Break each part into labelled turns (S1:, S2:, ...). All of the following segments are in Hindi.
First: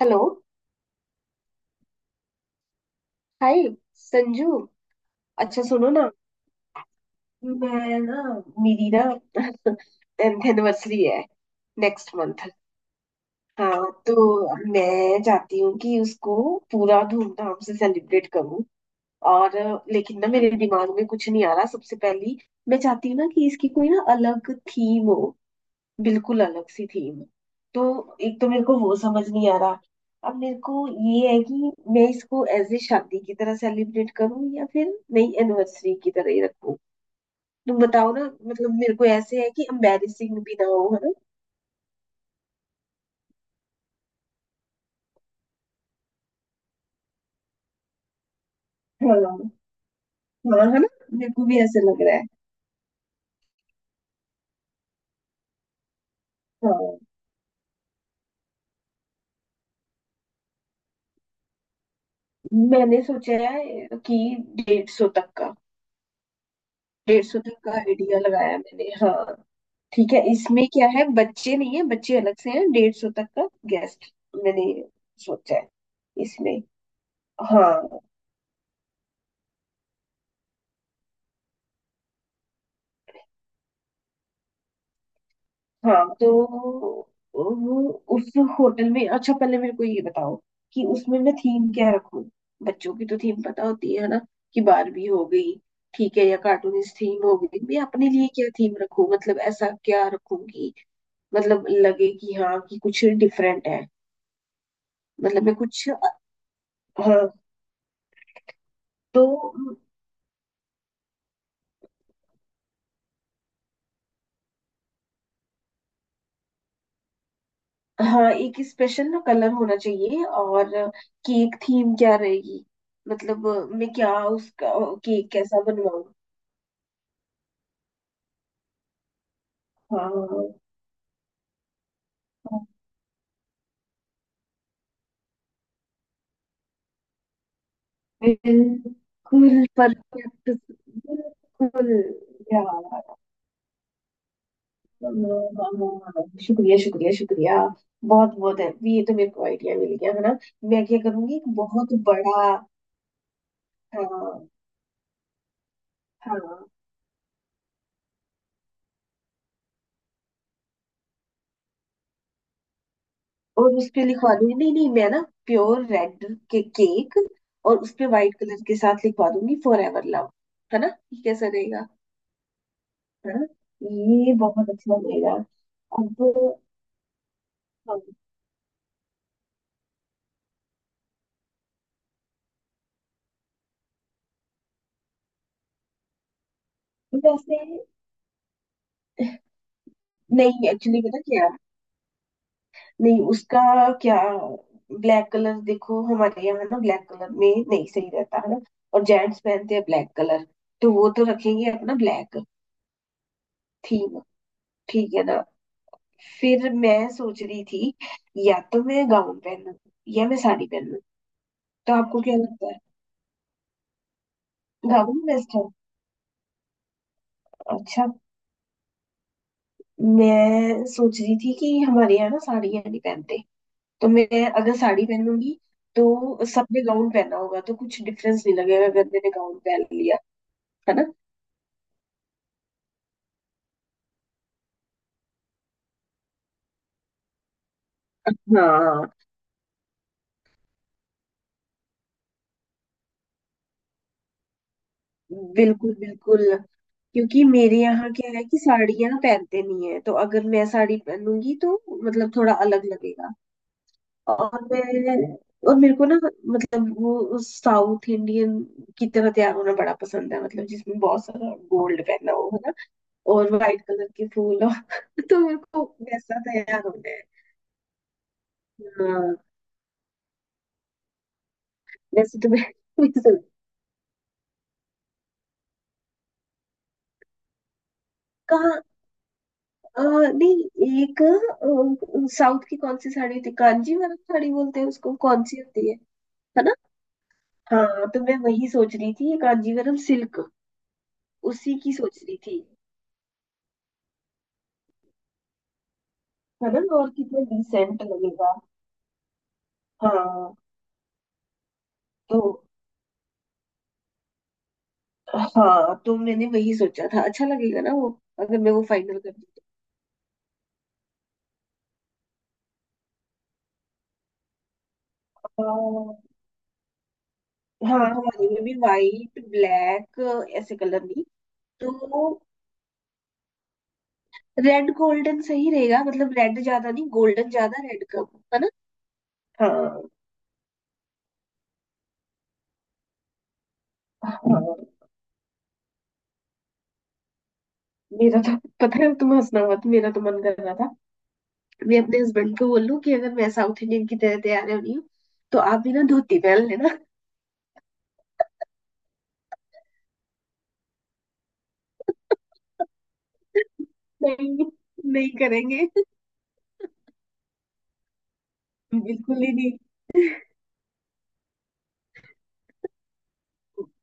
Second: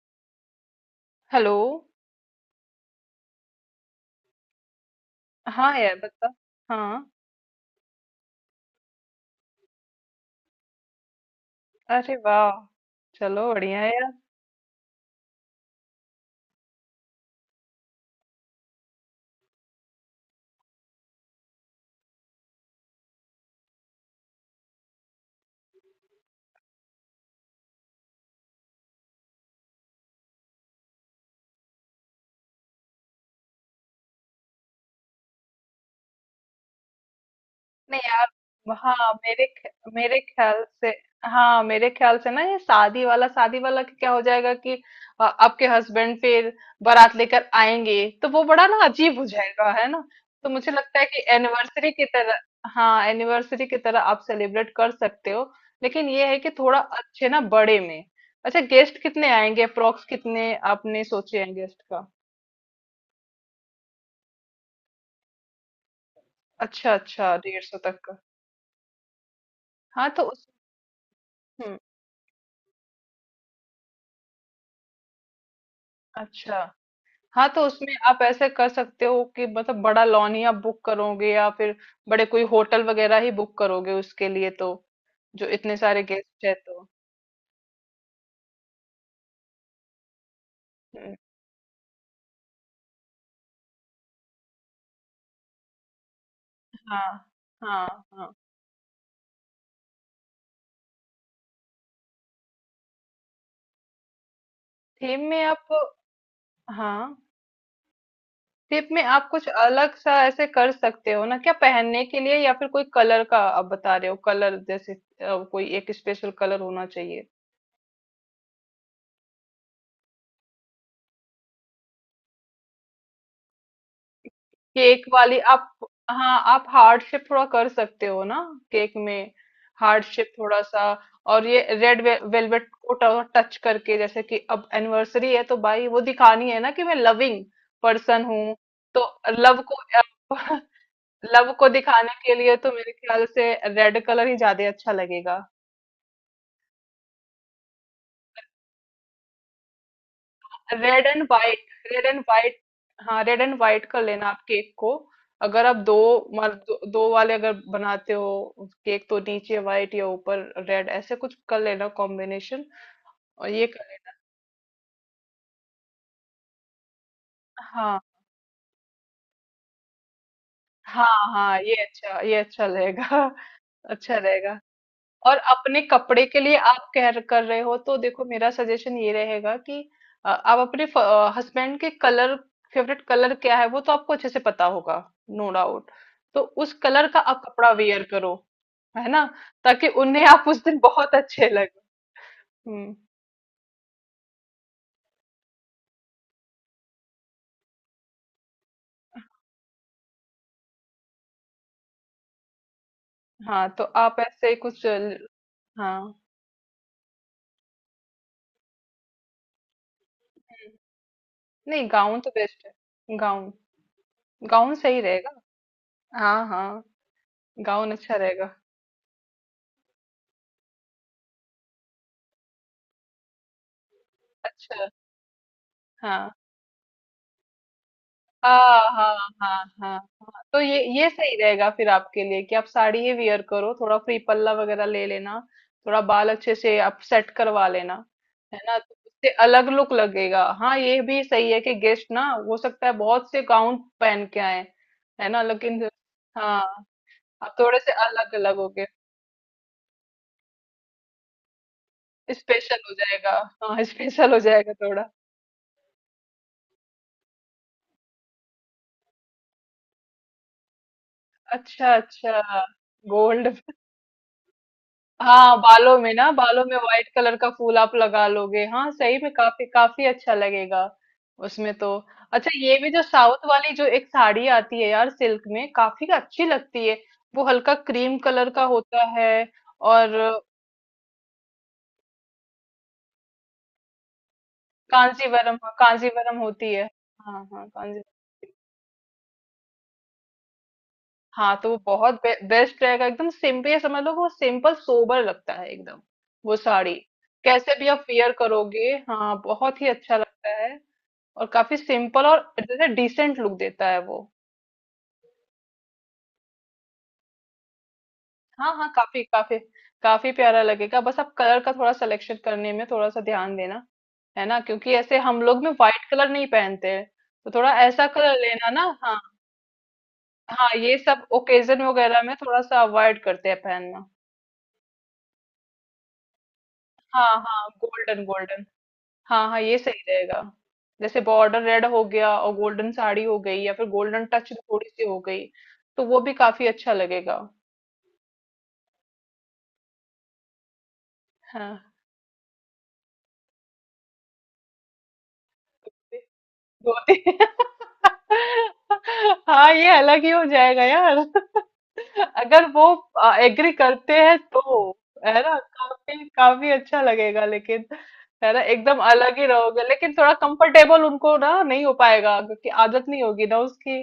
S1: हेलो।
S2: हेलो।
S1: हाय। संजू, अच्छा
S2: हाँ
S1: सुनो
S2: यार
S1: ना।
S2: बता। हाँ।
S1: मैं ना, मेरी ना टेंथ एनिवर्सरी है
S2: अरे
S1: नेक्स्ट
S2: वाह,
S1: मंथ।
S2: चलो बढ़िया
S1: हाँ
S2: है यार।
S1: तो मैं चाहती हूँ कि उसको पूरा धूमधाम से सेलिब्रेट करूँ। और लेकिन ना मेरे दिमाग में कुछ नहीं आ रहा। सबसे पहली मैं चाहती हूँ ना कि इसकी कोई ना अलग थीम हो, बिल्कुल अलग सी थीम। तो एक तो मेरे को वो समझ नहीं आ रहा। अब मेरे को ये है कि मैं इसको एज ए शादी की तरह सेलिब्रेट करूं या फिर नई एनिवर्सरी की तरह ही रखूं। तुम
S2: नहीं
S1: बताओ ना,
S2: यार।
S1: मतलब मेरे को
S2: हाँ,
S1: ऐसे है कि
S2: मेरे
S1: एम्बैरेसिंग भी
S2: ख्याल
S1: ना
S2: से,
S1: हो, है ना।
S2: हाँ मेरे ख्याल से ना, ये शादी वाला का क्या हो जाएगा कि आपके हस्बैंड फिर बारात लेकर आएंगे, तो वो बड़ा ना
S1: हाँ
S2: अजीब हो जाएगा
S1: हाँ,
S2: है ना। तो मुझे
S1: है ना,
S2: लगता है कि
S1: मेरे को भी ऐसे
S2: एनिवर्सरी
S1: लग
S2: की
S1: रहा है।
S2: तरह। हाँ, एनिवर्सरी की तरह आप सेलिब्रेट कर सकते हो, लेकिन ये है कि थोड़ा
S1: हाँ,
S2: अच्छे ना बड़े में। अच्छा, गेस्ट कितने आएंगे, अप्रोक्स कितने आपने सोचे हैं गेस्ट का?
S1: मैंने सोचा है कि 150 तक का।
S2: अच्छा,
S1: डेढ़
S2: अच्छा,
S1: सौ तक का
S2: 150 तक का।
S1: आइडिया लगाया मैंने, हाँ।
S2: हाँ,
S1: ठीक है,
S2: तो उस
S1: इसमें क्या है बच्चे नहीं
S2: हुँ,
S1: है, बच्चे अलग से हैं, 150 तक का गेस्ट मैंने सोचा है इसमें।
S2: अच्छा। हाँ, तो उसमें
S1: हाँ,
S2: आप ऐसे कर सकते हो कि मतलब बड़ा लॉन ही आप बुक करोगे या फिर बड़े कोई होटल वगैरह ही बुक करोगे उसके लिए, तो जो इतने सारे
S1: हाँ तो
S2: गेस्ट हैं तो।
S1: वो, उस होटल में। अच्छा पहले मेरे को ये बताओ कि
S2: हुँ,
S1: उसमें मैं थीम क्या रखूं। बच्चों की तो थीम पता होती है ना कि बारबी हो गई, ठीक है, या कार्टूनिस्ट
S2: हाँ,
S1: थीम हो गई। मैं
S2: हाँ,
S1: अपने लिए
S2: हाँ।
S1: क्या थीम रखूं? मतलब ऐसा क्या रखूंगी मतलब लगे कि हाँ कि कुछ डिफरेंट है।
S2: थीम में
S1: मतलब मैं
S2: आप,
S1: कुछ,
S2: हाँ,
S1: हाँ
S2: थीम में
S1: तो,
S2: आप कुछ अलग सा ऐसे कर सकते हो ना, क्या पहनने के लिए या फिर कोई कलर का आप बता रहे हो, कलर जैसे कोई एक स्पेशल कलर होना चाहिए।
S1: हाँ एक स्पेशल ना कलर होना चाहिए। और केक थीम क्या रहेगी, मतलब मैं क्या उसका
S2: केक
S1: केक
S2: वाली
S1: कैसा
S2: आप,
S1: बनवाऊँ?
S2: हाँ आप हार्ट शेप थोड़ा कर सकते हो ना, केक में हार्ट शेप
S1: हाँ,
S2: थोड़ा सा। और ये रेड वेलवेट को टच करके, जैसे कि अब एनिवर्सरी है तो भाई वो दिखानी है ना कि मैं लविंग पर्सन हूँ। तो लव
S1: बिल्कुल
S2: को
S1: परफेक्ट,
S2: लव को
S1: बिल्कुल।
S2: दिखाने के लिए तो मेरे
S1: यार,
S2: ख्याल से रेड कलर ही ज्यादा अच्छा
S1: हाँ,
S2: लगेगा।
S1: हाँ, हाँ, शुक्रिया शुक्रिया शुक्रिया। बहुत बहुत है ये, तो मेरे को आइडिया मिल गया, है ना। मैं क्या
S2: रेड एंड
S1: करूंगी, एक
S2: वाइट,
S1: बहुत
S2: रेड एंड
S1: बड़ा,
S2: वाइट, हाँ रेड एंड वाइट कर लेना आप
S1: हाँ,
S2: केक को। अगर आप दो,
S1: हाँ।
S2: दो, दो वाले अगर बनाते हो केक, तो नीचे वाइट या ऊपर रेड ऐसे कुछ कर लेना कॉम्बिनेशन। और ये
S1: और
S2: कर
S1: उस पे लिखवा दूंगी, नहीं नहीं मैं ना प्योर रेड के केक
S2: लेना।
S1: और उस
S2: हाँ
S1: पे व्हाइट कलर के साथ लिखवा दूंगी फॉर एवर लव, है ना।
S2: हाँ,
S1: ये कैसा
S2: हाँ ये
S1: रहेगा,
S2: अच्छा, ये अच्छा रहेगा।
S1: है ना?
S2: अच्छा
S1: ये
S2: रहेगा।
S1: बहुत अच्छा रहेगा।
S2: और अपने
S1: अब,
S2: कपड़े के लिए आप कह कर रहे हो तो
S1: हाँ,
S2: देखो मेरा सजेशन ये रहेगा कि आप अपने हस्बैंड के कलर, फेवरेट कलर क्या है वो तो आपको अच्छे से पता होगा, नो डाउट। तो उस कलर का आप
S1: वैसे,
S2: कपड़ा वेयर करो, है ना, ताकि उन्हें आप उस
S1: नहीं
S2: दिन
S1: एक्चुअली
S2: बहुत
S1: पता क्या
S2: अच्छे
S1: है?
S2: लगे। हम्म।
S1: नहीं उसका, क्या, ब्लैक कलर देखो हमारे यहाँ ना ब्लैक कलर में नहीं सही रहता है ना। और जेंट्स पहनते हैं ब्लैक कलर तो वो तो रखेंगे अपना ब्लैक
S2: हाँ तो आप
S1: थीम,
S2: ऐसे ही कुछ
S1: ठीक है ना।
S2: हाँ।
S1: फिर मैं सोच रही थी या तो मैं गाउन पहनूं या मैं साड़ी पहनूं।
S2: नहीं,
S1: तो
S2: गाउन
S1: आपको
S2: तो
S1: क्या
S2: बेस्ट
S1: लगता है?
S2: है। गाउन, गाउन सही
S1: गाउन
S2: रहेगा।
S1: बेस्ट है।
S2: हाँ हाँ, गाउन
S1: अच्छा,
S2: अच्छा रहेगा।
S1: मैं सोच रही थी कि हमारे यहाँ ना साड़ियाँ नहीं पहनते, तो मैं अगर
S2: अच्छा।
S1: साड़ी पहनूंगी
S2: हाँ।
S1: तो सबने गाउन पहना होगा तो कुछ डिफरेंस नहीं
S2: हाँ
S1: लगेगा अगर
S2: हाँ,
S1: मैंने गाउन
S2: हाँ
S1: पहन
S2: हाँ हाँ।
S1: लिया,
S2: तो
S1: है ना।
S2: ये सही रहेगा फिर आपके लिए कि आप साड़ी ही वियर करो, थोड़ा फ्री पल्ला वगैरह ले लेना, थोड़ा बाल अच्छे से आप सेट करवा लेना, है ना, तो
S1: हाँ,
S2: उससे अलग लुक लगेगा। हाँ, ये भी सही है कि गेस्ट ना हो सकता है बहुत से गाउन पहन के आए, है ना, लेकिन
S1: बिल्कुल बिल्कुल।
S2: हाँ
S1: क्योंकि
S2: आप थोड़े
S1: मेरे
S2: से
S1: यहाँ क्या
S2: अलग
S1: है
S2: अलग
S1: कि
S2: हो गए।
S1: साड़ियाँ पहनते नहीं है तो अगर मैं साड़ी पहनूंगी तो मतलब थोड़ा
S2: स्पेशल
S1: अलग
S2: हो
S1: लगेगा।
S2: जाएगा, हाँ स्पेशल हो
S1: और
S2: जाएगा थोड़ा।
S1: मैं और मेरे को ना मतलब वो उस साउथ इंडियन की तरह तैयार होना बड़ा पसंद है मतलब जिसमें बहुत सारा
S2: अच्छा
S1: गोल्ड पहना
S2: अच्छा,
S1: हो, है ना।
S2: गोल्ड।
S1: और वाइट कलर के फूल हो तो
S2: हाँ
S1: मेरे को
S2: बालों में ना,
S1: वैसा
S2: बालों में
S1: तैयार
S2: व्हाइट
S1: होना है।
S2: कलर का फूल आप लगा लोगे, हाँ सही में
S1: हाँ,
S2: काफी काफी अच्छा लगेगा उसमें तो।
S1: वैसे तो
S2: अच्छा,
S1: मैं
S2: ये भी जो
S1: वैसे-
S2: साउथ वाली जो एक साड़ी आती है यार, सिल्क में, काफी अच्छी लगती है, वो हल्का क्रीम कलर का
S1: कहाँ?
S2: होता है। और
S1: नहीं एक, साउथ की कौन सी साड़ी होती है, कांजीवरम साड़ी बोलते हैं उसको, कौन
S2: कांजीवरम,
S1: सी
S2: हाँ
S1: होती है
S2: कांजीवरम
S1: है
S2: होती
S1: ना?
S2: है, हाँ हाँ कांजी।
S1: हाँ तो मैं वही सोच रही थी ये कांजीवरम सिल्क,
S2: हाँ तो
S1: उसी
S2: वो
S1: की
S2: बहुत
S1: सोच रही थी,
S2: बेस्ट रहेगा, एकदम सिंपल, समझ लो कि वो सिंपल सोबर लगता है एकदम, वो
S1: है
S2: साड़ी।
S1: ना। और कितना
S2: कैसे भी
S1: डिसेंट
S2: आप वेयर
S1: लगेगा।
S2: करोगे, हाँ बहुत ही अच्छा लगता
S1: हाँ
S2: है, और काफी सिंपल
S1: तो,
S2: और जैसे डिसेंट लुक देता है वो।
S1: हाँ, तो मैंने वही सोचा था। अच्छा लगेगा ना वो? अगर मैं
S2: हाँ
S1: वो
S2: हाँ,
S1: फाइनल
S2: काफी
S1: कर दूँ
S2: काफी काफी प्यारा लगेगा। बस आप कलर का थोड़ा सिलेक्शन करने में थोड़ा सा ध्यान देना, है ना, क्योंकि ऐसे हम लोग में व्हाइट
S1: तो।
S2: कलर नहीं पहनते हैं। तो थोड़ा
S1: हाँ,
S2: ऐसा
S1: हाँ,
S2: कलर
S1: हमारे में
S2: लेना
S1: भी
S2: ना, हाँ।
S1: वाइट ब्लैक
S2: हाँ,
S1: ऐसे
S2: ये
S1: कलर
S2: सब
S1: नहीं।
S2: ओकेजन वगैरह में
S1: तो
S2: थोड़ा सा अवॉइड करते हैं पहनना।
S1: रेड गोल्डन सही रहेगा, मतलब रेड ज्यादा नहीं
S2: हाँ
S1: गोल्डन
S2: हाँ,
S1: ज्यादा रेड
S2: गोल्डन
S1: कम, है
S2: गोल्डन,
S1: ना।
S2: हाँ हाँ ये
S1: हाँ,
S2: सही रहेगा। जैसे बॉर्डर रेड हो गया और गोल्डन साड़ी हो गई या फिर गोल्डन टच
S1: हाँ।
S2: थोड़ी सी हो गई, तो वो भी काफी अच्छा लगेगा।
S1: मेरा तो, पता है तुम हंसना मत, मेरा तो मन कर रहा था
S2: हाँ।
S1: मैं अपने हस्बैंड को बोलूं कि अगर मैं साउथ इंडियन की तरह तैयार हो रही हूँ तो आप भी ना धोती पहन लेना।
S2: धोती हाँ ये अलग ही हो जाएगा यार अगर वो एग्री करते हैं
S1: नहीं
S2: तो।
S1: नहीं
S2: है ना
S1: करेंगे,
S2: काफी काफी अच्छा लगेगा, लेकिन है ना एकदम अलग
S1: बिल्कुल
S2: ही
S1: ही नहीं।
S2: रहोगे, लेकिन थोड़ा कंफर्टेबल उनको ना नहीं हो पाएगा, क्योंकि आदत नहीं होगी ना उसकी।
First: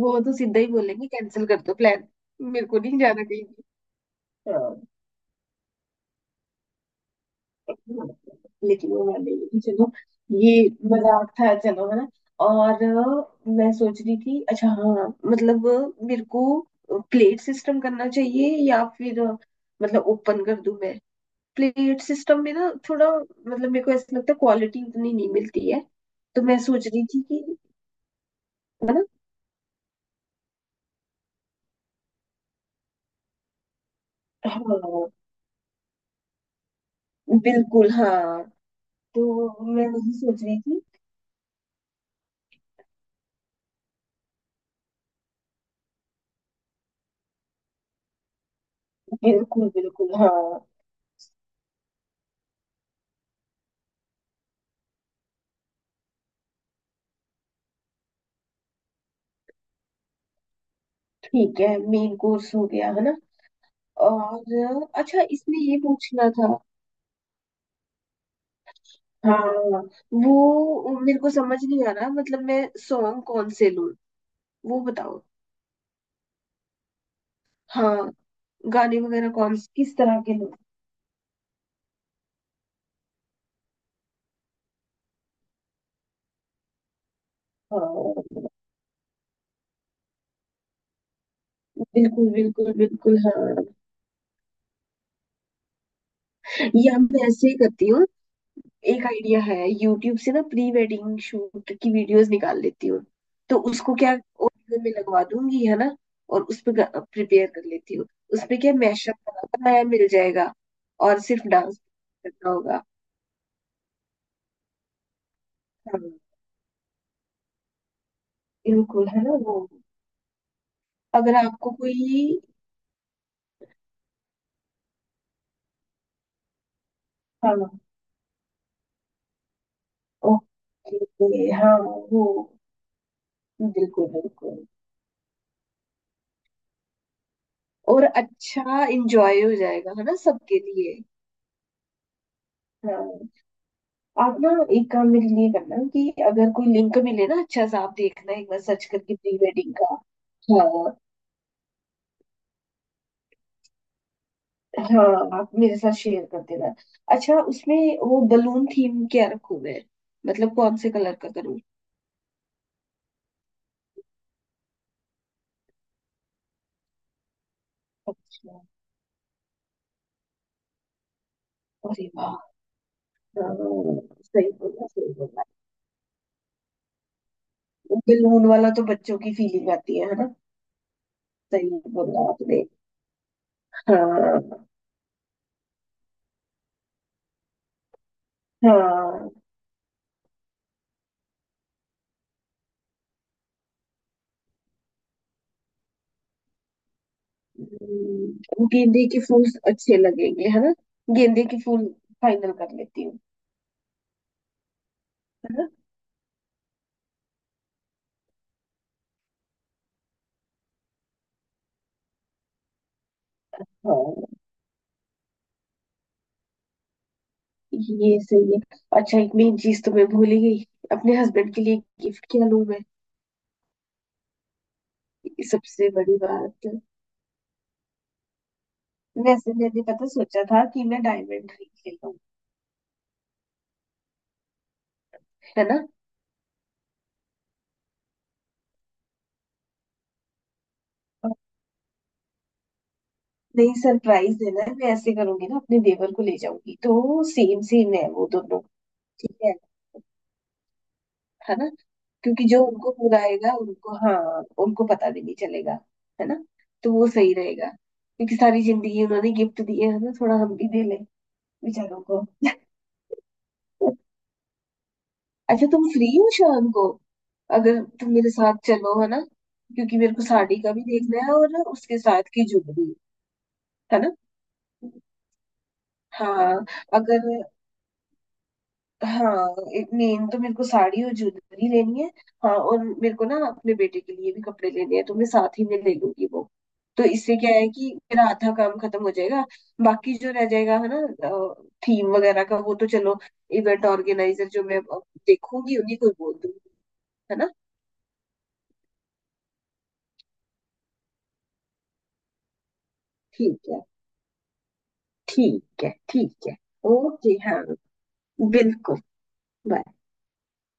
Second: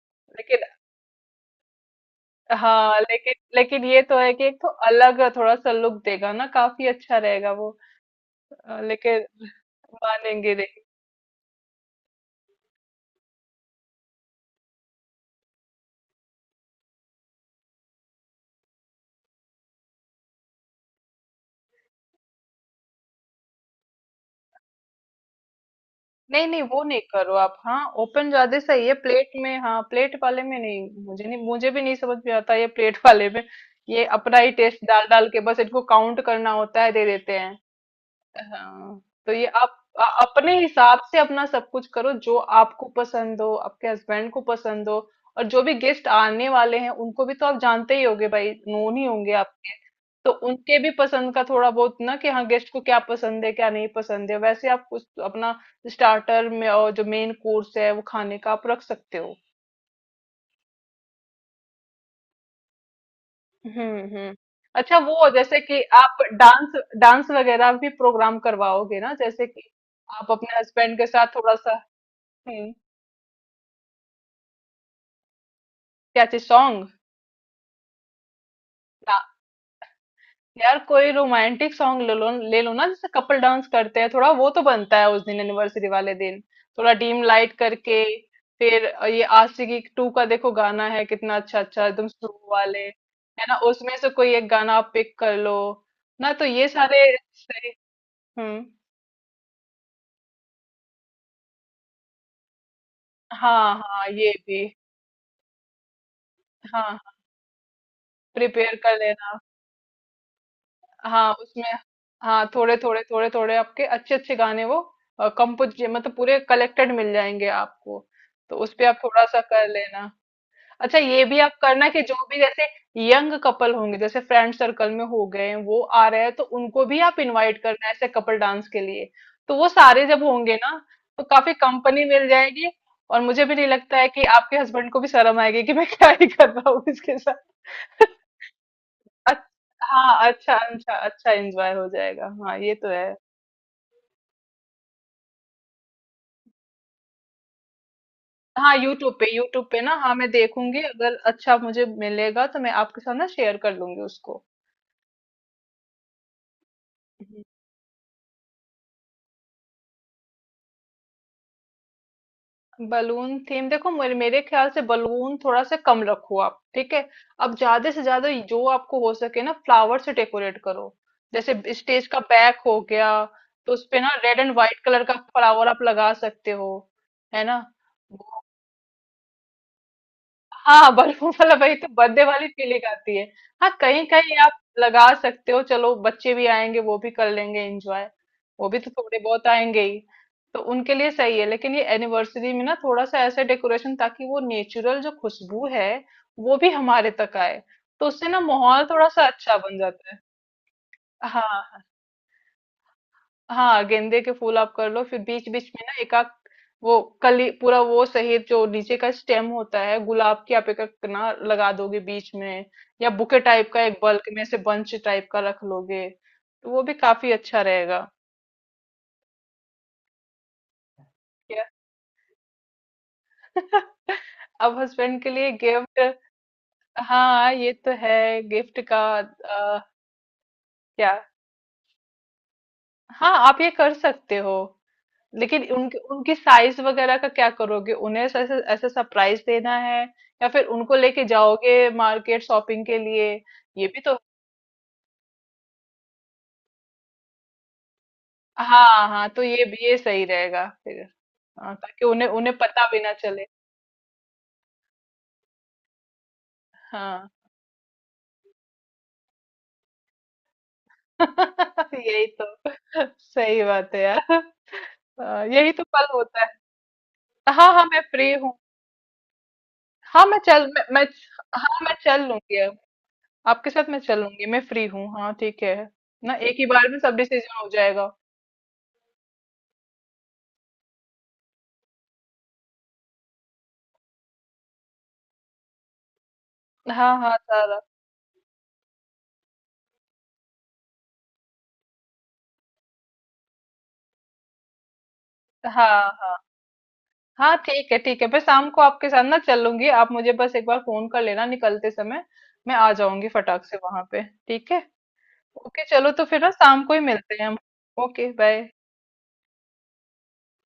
S1: वो तो सीधा
S2: लेकिन
S1: ही बोलेंगे कैंसिल कर दो प्लान, मेरे को नहीं
S2: हाँ,
S1: जाना
S2: लेकिन
S1: कहीं भी।
S2: लेकिन ये तो है कि एक तो
S1: हाँ,
S2: अलग थोड़ा सा लुक देगा ना, काफी अच्छा रहेगा वो।
S1: लेकिन वो
S2: लेकिन
S1: वाले लेकिन, चलो ये
S2: मानेंगे नहीं।
S1: मजाक था, चलो है ना। और मैं सोच रही थी, अच्छा हाँ मतलब मेरे को प्लेट सिस्टम करना चाहिए या फिर मतलब ओपन कर दूं मैं। प्लेट सिस्टम में ना थोड़ा मतलब मेरे को ऐसा लगता है क्वालिटी उतनी नहीं मिलती है। तो
S2: नहीं
S1: मैं
S2: नहीं, वो
S1: सोच
S2: नहीं
S1: रही थी
S2: करो आप।
S1: कि,
S2: हाँ ओपन ज्यादा सही है,
S1: है ना।
S2: प्लेट में हाँ प्लेट वाले में नहीं, मुझे नहीं, मुझे भी नहीं समझ में आता ये प्लेट वाले में। ये अपना ही
S1: हाँ
S2: टेस्ट डाल डाल के बस इनको काउंट करना होता है, दे देते हैं।
S1: बिल्कुल, हाँ
S2: हाँ।
S1: तो
S2: तो ये आप
S1: मैं वही सोच
S2: अपने
S1: रही थी।
S2: हिसाब से अपना सब कुछ करो जो आपको पसंद हो, आपके हस्बैंड को पसंद हो। और जो भी गेस्ट आने वाले हैं उनको भी तो आप जानते ही होगे, भाई नोन ही होंगे।
S1: बिल्कुल बिल्कुल
S2: तो
S1: हाँ।
S2: उनके भी पसंद का थोड़ा बहुत ना, कि हाँ गेस्ट को क्या पसंद है क्या नहीं पसंद है, वैसे आप कुछ अपना स्टार्टर में और जो मेन कोर्स है वो खाने का आप रख सकते हो।
S1: ठीक है, मेन कोर्स हो गया है ना।
S2: हम्म।
S1: और
S2: अच्छा,
S1: अच्छा
S2: वो
S1: इसमें
S2: जैसे
S1: ये
S2: कि आप
S1: पूछना था।
S2: डांस, डांस वगैरह भी प्रोग्राम करवाओगे ना,
S1: हाँ,
S2: जैसे कि आप अपने हस्बैंड
S1: वो
S2: के
S1: मेरे को
S2: साथ थोड़ा
S1: समझ
S2: सा।
S1: नहीं आ रहा मतलब मैं
S2: हम्म,
S1: सॉन्ग कौन से लूं, वो बताओ।
S2: क्या चीज सॉन्ग?
S1: हाँ, गाने वगैरह कौन से किस तरह के लूं?
S2: यार कोई रोमांटिक सॉन्ग ले लो, ले लो ना, जैसे कपल डांस करते हैं थोड़ा, वो तो बनता है उस दिन एनिवर्सरी वाले दिन, थोड़ा डीम लाइट करके।
S1: हाँ,
S2: फिर ये आशिकी टू का देखो गाना है कितना अच्छा अच्छा, एकदम
S1: बिल्कुल
S2: स्लो
S1: बिल्कुल
S2: वाले
S1: बिल्कुल,
S2: है
S1: हाँ।
S2: ना, उसमें से कोई एक गाना आप पिक कर लो ना। तो ये
S1: या
S2: सारे
S1: मैं ऐसे ही
S2: सही।
S1: करती हूँ,
S2: हम्म।
S1: एक आइडिया है, यूट्यूब से ना प्री वेडिंग शूट की वीडियोस निकाल लेती हूँ तो
S2: हाँ
S1: उसको
S2: हाँ
S1: क्या
S2: ये भी।
S1: ऑडियो में लगवा दूंगी, है ना। और उस पे
S2: हाँ
S1: प्रिपेयर कर लेती हूँ, उसपे क्या
S2: प्रिपेयर कर
S1: मैशअप
S2: लेना,
S1: बनाना नया मिल जाएगा और
S2: हाँ
S1: सिर्फ
S2: उसमें,
S1: डांस
S2: हाँ
S1: करना
S2: थोड़े
S1: होगा।
S2: थोड़े थोड़े थोड़े आपके अच्छे अच्छे गाने, वो कंपोज
S1: हाँ
S2: मतलब पूरे कलेक्टेड मिल जाएंगे आपको, तो उस पे आप
S1: बिल्कुल, है
S2: थोड़ा
S1: ना
S2: सा
S1: वो।
S2: कर लेना। अच्छा, ये
S1: अगर
S2: भी आप
S1: आपको
S2: करना कि जो भी
S1: कोई,
S2: जैसे यंग कपल होंगे जैसे फ्रेंड सर्कल में हो गए हैं, वो आ रहे हैं, तो उनको भी आप
S1: हाँ,
S2: इनवाइट करना ऐसे कपल डांस के लिए। तो वो सारे जब होंगे ना, तो
S1: ओके
S2: काफी
S1: हाँ,
S2: कंपनी
S1: वो,
S2: मिल जाएगी। और मुझे भी नहीं लगता
S1: बिल्कुल
S2: है कि आपके
S1: बिल्कुल,
S2: हस्बैंड को भी शर्म आएगी कि मैं क्या ही कर रहा हूँ इसके साथ।
S1: और अच्छा
S2: अच
S1: इंजॉय हो जाएगा है ना
S2: हाँ, अच्छा
S1: सबके
S2: अच्छा
S1: लिए।
S2: अच्छा एन्जॉय हो जाएगा। हाँ, ये तो है।
S1: हाँ, आप ना एक काम मेरे लिए करना कि अगर कोई लिंक मिले ना अच्छा सा आप देखना एक बार
S2: हाँ,
S1: सर्च
S2: यूट्यूब
S1: करके
S2: पे
S1: प्री
S2: यूट्यूब
S1: वेडिंग
S2: पे ना,
S1: का।
S2: हाँ, मैं
S1: हाँ,
S2: देखूँगी अगर अच्छा मुझे मिलेगा तो मैं आपके साथ ना शेयर कर लूँगी उसको।
S1: हाँ आप मेरे साथ शेयर कर देना। अच्छा
S2: हुँ।
S1: उसमें वो बलून थीम क्या रखूं मैं, मतलब कौन से कलर का करूँ?
S2: बलून थीम देखो, मेरे मेरे ख्याल से बलून थोड़ा-सा कम रखो आप, ठीक है? अब ज़्यादा से ज़्यादा
S1: अच्छा,
S2: जो आपको हो सके ना फ्लावर से डेकोरेट करो। जैसे ब स्टेज
S1: अरे
S2: का
S1: वाह,
S2: बैक हो गया,
S1: हाँ,
S2: तो उसपे ना रेड
S1: सही
S2: एंड व्हाइट
S1: बोला
S2: कलर
S1: सही
S2: का
S1: बोला।
S2: फ्लावर आप लगा सकते हो। है ना?
S1: बलून वाला तो बच्चों की फीलिंग आती है ना।
S2: हाँ बलून वाला वही,
S1: सही
S2: तो बर्थडे
S1: बोला
S2: वाली
S1: आपने।
S2: फीलिंग आती है। हाँ कहीं कहीं आप
S1: हाँ,
S2: लगा सकते हो, चलो बच्चे भी आएंगे वो भी कर लेंगे एंजॉय, वो भी तो थोड़े
S1: हाँ,
S2: बहुत आएंगे ही, तो उनके लिए सही है। लेकिन ये एनिवर्सरी में ना थोड़ा सा ऐसे डेकोरेशन, ताकि वो नेचुरल जो खुशबू है वो भी हमारे तक आए, तो उससे ना माहौल
S1: गेंदे
S2: थोड़ा
S1: के
S2: सा
S1: फूल
S2: अच्छा बन
S1: अच्छे
S2: जाता है।
S1: लगेंगे है ना, गेंदे के
S2: हाँ।
S1: फूल फाइनल कर लेती हूँ।
S2: हाँ गेंदे के फूल आप कर लो, फिर बीच
S1: है ना।
S2: बीच में ना एक आध वो कली पूरा वो सहित जो नीचे का स्टेम होता है गुलाब की, आप एक एक ना लगा दोगे बीच में, या बुके टाइप का एक बल्क
S1: हाँ,
S2: में से बंच टाइप का रख लोगे, तो वो भी काफी अच्छा रहेगा।
S1: ये सही है। अच्छा एक मेन चीज तो मैं भूल ही गई, अपने हस्बैंड के
S2: क्या?
S1: लिए गिफ्ट क्या लूं मैं?
S2: अब हस्बैंड के
S1: ये
S2: लिए
S1: सबसे
S2: गिफ्ट,
S1: बड़ी बात है।
S2: हाँ ये तो है। गिफ्ट का
S1: वैसे मैंने पता सोचा था कि मैं
S2: क्या?
S1: डायमंड रिंग ले लूं।
S2: हाँ आप ये कर सकते हो, लेकिन
S1: है ना,
S2: उनके उनकी साइज वगैरह का क्या करोगे, उन्हें ऐसे ऐसे सरप्राइज देना है, या फिर उनको लेके
S1: और,
S2: जाओगे मार्केट शॉपिंग के लिए?
S1: नहीं
S2: ये भी तो,
S1: सरप्राइज देना है, मैं ऐसे करूंगी ना अपने देवर को ले जाऊंगी तो सेम सेम है वो दोनों।
S2: हाँ हाँ
S1: ठीक
S2: तो
S1: है
S2: ये भी ये सही रहेगा फिर।
S1: है ना,
S2: हाँ, ताकि उन्हें
S1: क्योंकि
S2: उन्हें
S1: जो
S2: पता
S1: उनको
S2: भी ना चले।
S1: बुलाएगा उनको, हाँ उनको पता भी नहीं चलेगा, है ना। तो वो
S2: हाँ
S1: सही रहेगा क्योंकि सारी जिंदगी उन्होंने गिफ्ट दिए है ना, थोड़ा हम भी दे लें बेचारों को।
S2: यही तो सही बात है यार। हाँ,
S1: अच्छा
S2: यही तो
S1: तुम
S2: पल
S1: फ्री हो
S2: होता है।
S1: शाम को,
S2: हाँ
S1: अगर
S2: हाँ मैं
S1: तुम मेरे
S2: फ्री हूँ।
S1: साथ चलो है ना, क्योंकि मेरे को
S2: हाँ मैं
S1: साड़ी
S2: चल,
S1: का भी
S2: मैं,
S1: देखना है और
S2: हाँ मैं
S1: उसके
S2: चल
S1: साथ की
S2: लूंगी, अब
S1: ज्वेलरी।
S2: आपके साथ मैं
S1: है ना,
S2: चल लूंगी, मैं फ्री हूँ, हाँ ठीक है ना, एक
S1: हाँ,
S2: ही बार में सब
S1: अगर,
S2: डिसीजन हो जाएगा।
S1: हाँ मेन तो मेरे को साड़ी और ज्वेलरी लेनी है, हाँ और मेरे को ना अपने बेटे के लिए भी कपड़े लेने हैं तो मैं साथ ही में ले लूंगी वो। तो
S2: हाँ, हाँ,
S1: इससे क्या है
S2: सारा।
S1: कि मेरा आधा काम खत्म हो जाएगा, बाकी जो रह जाएगा है ना थीम वगैरह का, वो तो चलो इवेंट ऑर्गेनाइजर जो मैं देखूंगी उन्हीं
S2: हाँ,
S1: को बोल
S2: हाँ।
S1: दूंगी। है ना,
S2: हाँ, ठीक है, ठीक है। मैं शाम को आपके साथ ना चलूंगी। आप मुझे बस एक बार फोन कर लेना निकलते समय। मैं आ जाऊंगी फटाक
S1: ठीक
S2: से
S1: है,
S2: वहां पे। ठीक है? ओके,
S1: ठीक है
S2: चलो तो फिर
S1: ठीक
S2: ना
S1: है।
S2: शाम को ही
S1: ओके
S2: मिलते हैं हम।
S1: हाँ,
S2: ओके, बाय।
S1: बिल्कुल, बाय।